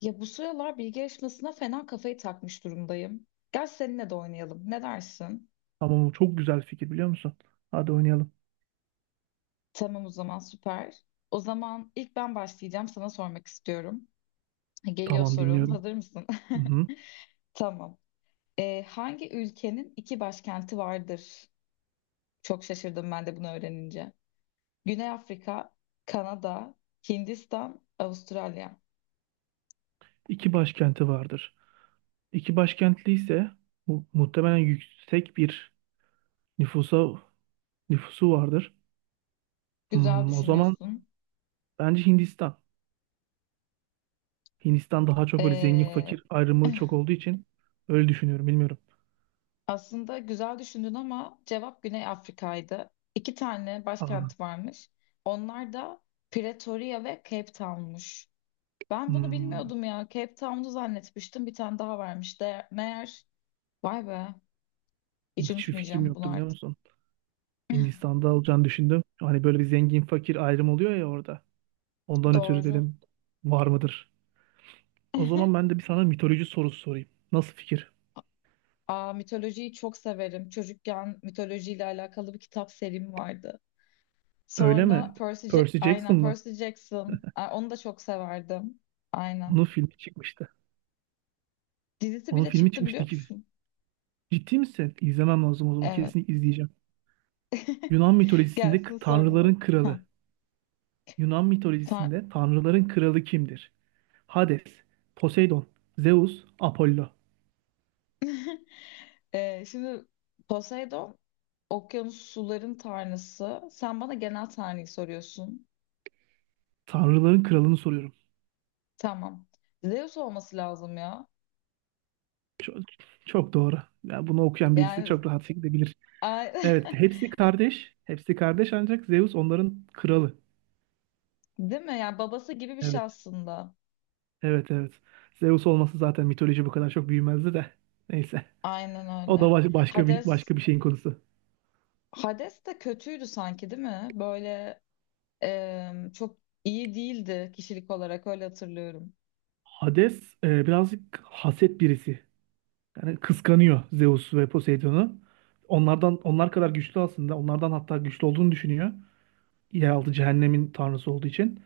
Ya bu sıralar bilgi yarışmasına fena kafayı takmış durumdayım. Gel seninle de oynayalım. Ne dersin? Tamam, bu çok güzel fikir biliyor musun? Hadi oynayalım. Tamam o zaman süper. O zaman ilk ben başlayacağım. Sana sormak istiyorum. Geliyor Tamam, sorun. dinliyorum. Hazır mısın? Hı-hı. Tamam. Hangi ülkenin iki başkenti vardır? Çok şaşırdım ben de bunu öğrenince. Güney Afrika, Kanada, Hindistan, Avustralya. İki başkenti vardır. İki başkentli ise muhtemelen yüksek bir nüfusa nüfusu vardır. Güzel O zaman düşünüyorsun. bence Hindistan. Hindistan daha çok böyle zengin Ee, fakir ayrımı çok olduğu için öyle düşünüyorum, bilmiyorum. aslında güzel düşündün ama cevap Güney Afrika'ydı. İki tane Aa, başkent varmış. Onlar da Pretoria ve Cape Town'muş. Ben bunu hmm, bilmiyordum ya. Cape Town'u zannetmiştim. Bir tane daha varmış. De meğer vay be. Hiç hiçbir fikrim unutmayacağım bunu yoktu biliyor artık. musun? Hindistan'da olacağını düşündüm. Hani böyle bir zengin fakir ayrım oluyor ya orada. Ondan ötürü Doğru. dedim var mıdır? O zaman ben de bir sana mitoloji sorusu sorayım. Nasıl fikir? Aa, mitolojiyi çok severim. Çocukken mitolojiyle alakalı bir kitap serim vardı. Öyle Sonra mi? Percy Jackson aynen mı? Percy Jackson. Aa, onu da çok severdim. Aynen. Onun filmi çıkmıştı. Dizisi Onun bile filmi çıktı çıkmıştı biliyor ki. musun? Ciddi misin? İzlemem lazım o zaman. Evet. Kesinlikle izleyeceğim. Yunan mitolojisinde Gelsin tanrıların sorun. Ha, kralı. Yunan sen- mitolojisinde tanrıların kralı kimdir? Hades, Poseidon, Zeus, Apollo. Şimdi Poseidon okyanus suların tanrısı. Sen bana genel tanrıyı soruyorsun. Tanrıların kralını soruyorum. Tamam. Zeus olması lazım ya. Çok, çok doğru. Ya bunu okuyan birisi Yani çok rahat şekilde bilir. ay- Evet, hepsi kardeş. Hepsi kardeş ancak Zeus onların kralı. değil mi? Yani babası gibi bir şey Evet. aslında. Evet, evet. Zeus olması zaten, mitoloji bu kadar çok büyümezdi de. Neyse. Aynen O da öyle. Başka bir Hades şeyin konusu. Hades de kötüydü sanki değil mi? Böyle çok iyi değildi kişilik olarak öyle hatırlıyorum. Hades birazcık haset birisi. Yani kıskanıyor Zeus ve Poseidon'u. Onlardan onlar kadar güçlü aslında. Onlardan hatta güçlü olduğunu düşünüyor. Yeraltı cehennemin tanrısı olduğu için.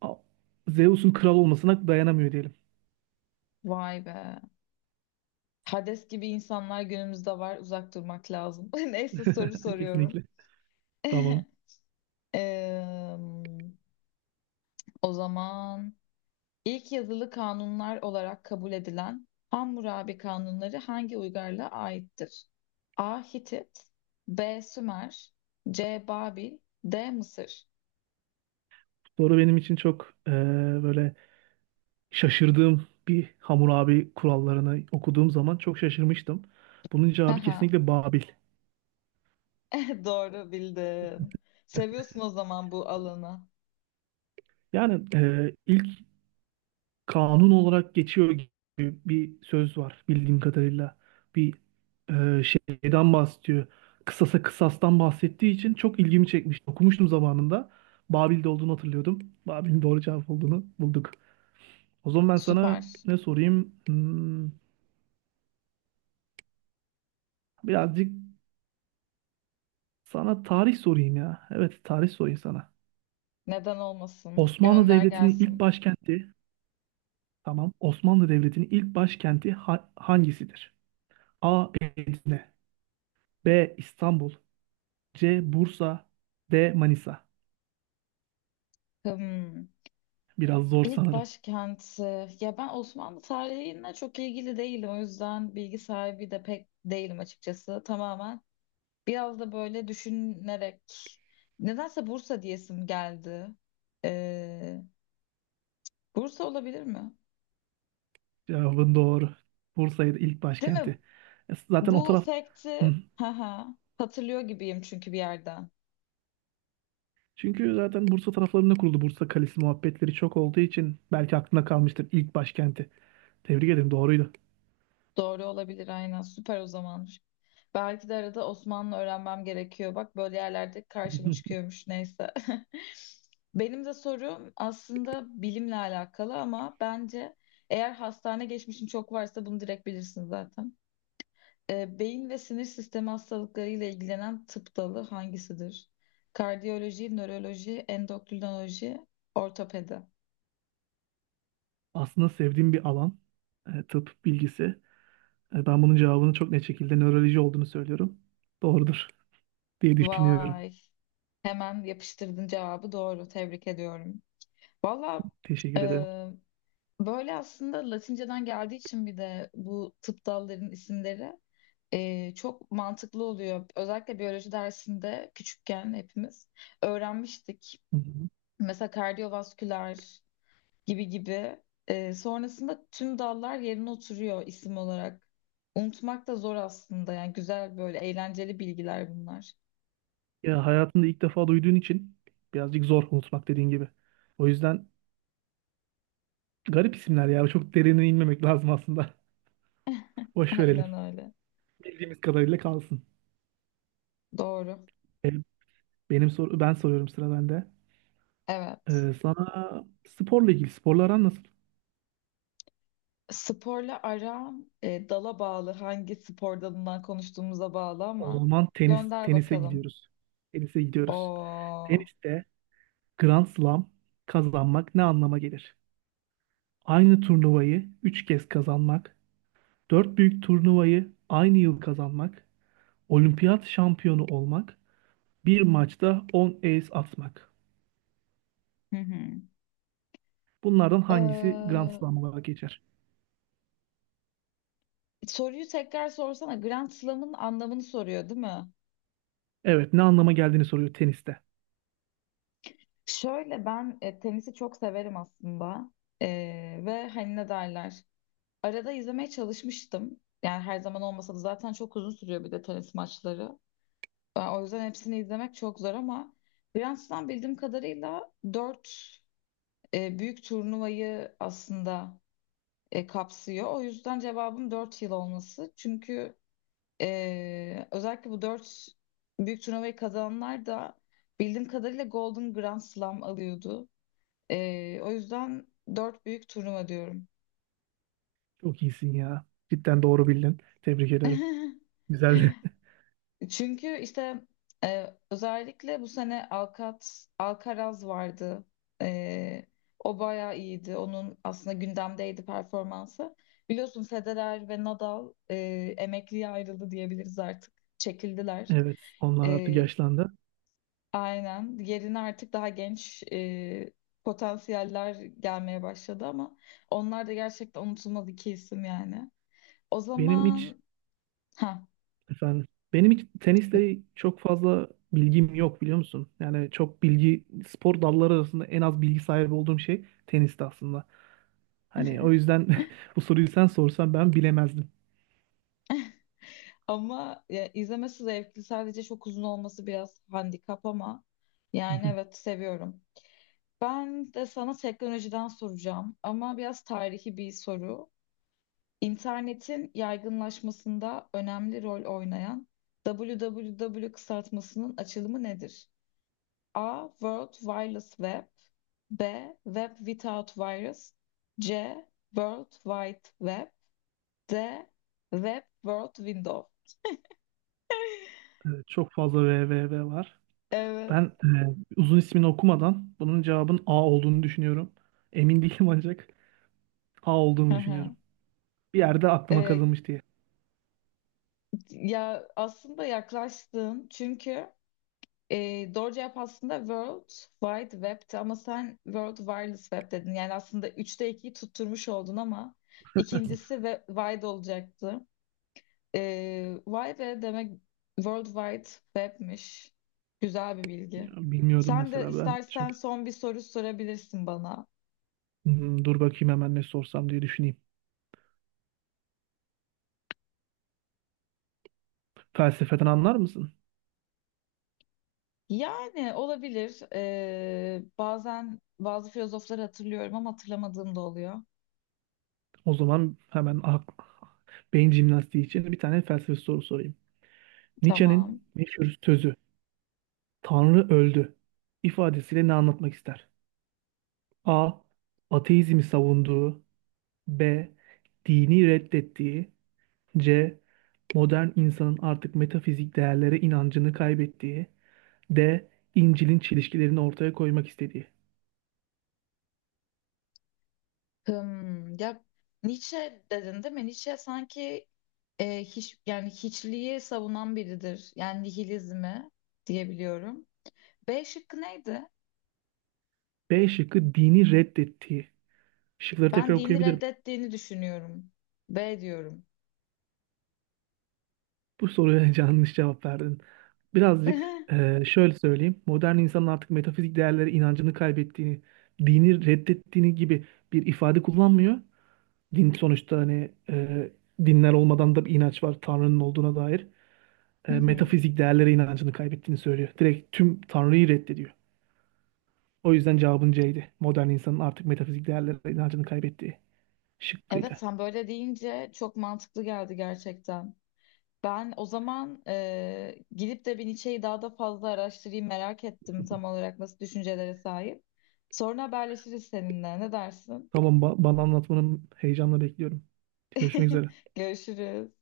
A- Zeus'un kral olmasına dayanamıyor diyelim. Vay be. Hades gibi insanlar günümüzde var. Uzak durmak lazım. Neyse soru soruyorum. Kesinlikle. Tamam. Eee, o zaman ilk yazılı kanunlar olarak kabul edilen Hammurabi kanunları hangi uygarlığa aittir? A. Hitit B. Sümer C. Babil D. Mısır Soru benim için çok böyle şaşırdığım bir, Hammurabi kurallarını okuduğum zaman çok şaşırmıştım. Bunun cevabı Haha, kesinlikle Babil. doğru bildin. Seviyorsun o zaman bu alanı. Yani ilk kanun olarak geçiyor gibi bir söz var bildiğim kadarıyla. Bir şeyden bahsediyor. Kısasa kısastan bahsettiği için çok ilgimi çekmişti. Okumuştum zamanında. Babil'de olduğunu hatırlıyordum. Babil'in doğru cevap olduğunu bulduk. O zaman ben sana Süper. ne sorayım? Hmm, birazcık sana tarih sorayım ya. Evet, tarih sorayım sana. Neden olmasın? Osmanlı Gönder Devleti'nin ilk gelsin. başkenti, tamam. Osmanlı Devleti'nin ilk başkenti hangisidir? A. Edirne, B. İstanbul, C. Bursa, D. Manisa. Hmm. Biraz zor İlk sanırım. başkenti. Ya ben Osmanlı tarihine çok ilgili değilim. O yüzden bilgi sahibi de pek değilim açıkçası. Tamamen biraz da böyle düşünerek. Nedense Bursa diyesim geldi. Ee, Bursa olabilir mi? Cevabın doğru. Bursa'ydı ilk Değil mi? başkenti. E, zaten o Bu taraf... Hı. sekti haha, hatırlıyor gibiyim çünkü bir yerden. Çünkü zaten Bursa taraflarında kuruldu. Bursa Kalesi muhabbetleri çok olduğu için belki aklına kalmıştır ilk başkenti. Tebrik ederim, doğruydu. Doğru olabilir aynen. Süper o zaman. Belki de arada Osmanlı öğrenmem gerekiyor. Bak böyle yerlerde karşıma çıkıyormuş. Neyse. Benim de sorum aslında bilimle alakalı ama bence eğer hastane geçmişin çok varsa bunu direkt bilirsin zaten. Beyin ve sinir sistemi hastalıklarıyla ilgilenen tıp dalı hangisidir? Kardiyoloji, nöroloji, endokrinoloji, ortopedi. Aslında sevdiğim bir alan. Tıp bilgisi. Ben bunun cevabını çok net şekilde nöroloji olduğunu söylüyorum. Doğrudur diye düşünüyorum. Vay. Hemen yapıştırdın cevabı doğru. Tebrik ediyorum. Valla Teşekkür ederim. e, böyle aslında Latinceden geldiği için bir de bu tıp dallarının isimleri çok mantıklı oluyor. Özellikle biyoloji dersinde küçükken hepimiz öğrenmiştik. Hı hı. Mesela kardiyovasküler gibi gibi. Sonrasında tüm dallar yerine oturuyor isim olarak. Unutmak da zor aslında. Yani güzel böyle eğlenceli bilgiler bunlar. Ya hayatında ilk defa duyduğun için birazcık zor unutmak, dediğin gibi. O yüzden garip isimler ya. Çok derine inmemek lazım aslında. Boş verelim. Aynen öyle. Bildiğimiz kadarıyla kalsın. Doğru. E, Benim soru, ben soruyorum, sıra bende. Evet. Sana sporla aran nasıl? Sporla aram dala bağlı, hangi spor dalından konuştuğumuza bağlı O ama zaman gönder tenise bakalım. gidiyoruz. Tenise gidiyoruz. Oo. Teniste Grand Slam kazanmak ne anlama gelir? Aynı turnuvayı 3 kez kazanmak, 4 büyük turnuvayı aynı yıl kazanmak, olimpiyat şampiyonu olmak, bir maçta on ace atmak. Hı hı. Bunlardan hangisi Grand Ee, Slam olarak geçer? Soruyu tekrar sorsana. Grand Slam'ın anlamını soruyor değil mi? Evet, ne anlama geldiğini soruyor teniste. Şöyle ben tenisi çok severim aslında. Ve hani ne derler? Arada izlemeye çalışmıştım. Yani her zaman olmasa da zaten çok uzun sürüyor bir de tenis maçları. O yüzden hepsini izlemek çok zor ama Grand Slam bildiğim kadarıyla 4. Büyük turnuvayı aslında kapsıyor. O yüzden cevabım 4 yıl olması. Çünkü özellikle bu 4 büyük turnuvayı kazananlar da bildiğim kadarıyla Golden Grand Slam alıyordu. O yüzden 4 büyük turnuva diyorum. Çok iyisin ya. Cidden doğru bildin. Tebrik ederim. Güzeldi. Çünkü işte özellikle bu sene Alcaraz vardı. E, O bayağı iyiydi. Onun aslında gündemdeydi performansı. Biliyorsun Federer ve Nadal emekliye ayrıldı diyebiliriz artık. Çekildiler. Evet, onlar artık E, yaşlandı. aynen. Yerine artık daha genç potansiyeller gelmeye başladı ama onlar da gerçekten unutulmaz iki isim yani. O Benim hiç zaman ha. efendim, benim hiç tenisle çok fazla bilgim yok biliyor musun? Yani çok bilgi, spor dalları arasında en az bilgi sahibi olduğum şey tenisti aslında. Hani o yüzden bu soruyu sen sorsan ben bilemezdim. Ama ya, izlemesi zevkli. Sadece çok uzun olması biraz handikap ama Hı yani hı. evet seviyorum. Ben de sana teknolojiden soracağım ama biraz tarihi bir soru. İnternetin yaygınlaşmasında önemli rol oynayan www kısaltmasının açılımı nedir? A. World Wireless Web B. Web Without Virus C. World Wide Web D. Web World Window Evet, çok fazla VVV var. Evet. Ben uzun ismini okumadan bunun cevabın A olduğunu düşünüyorum. Emin değilim ancak A Hı olduğunu düşünüyorum. hı. Bir yerde aklıma Ee, kazınmış diye. Ya aslında yaklaştın çünkü doğru cevap aslında World Wide Web'ti ama sen World Wireless Web dedin. Yani aslında üçte ikiyi tutturmuş oldun ama ikincisi ve wide olacaktı. Wide demek World Wide Web'miş. Güzel bir bilgi. Ya, bilmiyordum Sen de mesela ben. istersen Şöyle, son bir soru sorabilirsin bana. hmm, dur bakayım hemen ne sorsam diye düşüneyim. Felsefeden anlar mısın? Yani olabilir. Bazen bazı filozofları hatırlıyorum ama hatırlamadığım da oluyor. O zaman hemen beyin jimnastiği için bir tane felsefe soru sorayım. Tamam. Nietzsche'nin meşhur sözü "Tanrı öldü" ifadesiyle ne anlatmak ister? A. Ateizmi savunduğu, B. Dini reddettiği, C. Modern insanın artık metafizik değerlere inancını kaybettiği, D. İncil'in çelişkilerini ortaya koymak istediği. Hmm, ya Nietzsche dedin değil mi? Nietzsche sanki hiçliği savunan biridir. Yani nihilizmi diyebiliyorum. B şıkkı neydi? B şıkkı, dini reddettiği. Şıkları tekrar Ben dini okuyabilirim. reddettiğini düşünüyorum. B diyorum. Bu soruya yanlış cevap verdin. Hı Birazcık şöyle söyleyeyim. Modern insanın artık metafizik değerlere inancını kaybettiğini, dini reddettiğini gibi bir ifade kullanmıyor. Din sonuçta hani dinler olmadan da bir inanç var Tanrı'nın olduğuna dair. E, hı. metafizik değerlere inancını kaybettiğini söylüyor. Direkt tüm Tanrı'yı reddediyor. O yüzden cevabın C'ydi. Modern insanın artık metafizik değerlere inancını kaybettiği Evet şıkkıydı. sen böyle deyince çok mantıklı geldi gerçekten. Ben o zaman gidip de bir Nietzsche'yi daha da fazla araştırayım, merak ettim tam olarak nasıl düşüncelere sahip. Sonra haberleşiriz seninle. Ne dersin? Tamam, bana anlatmanın heyecanla bekliyorum. Görüşmek üzere. Görüşürüz.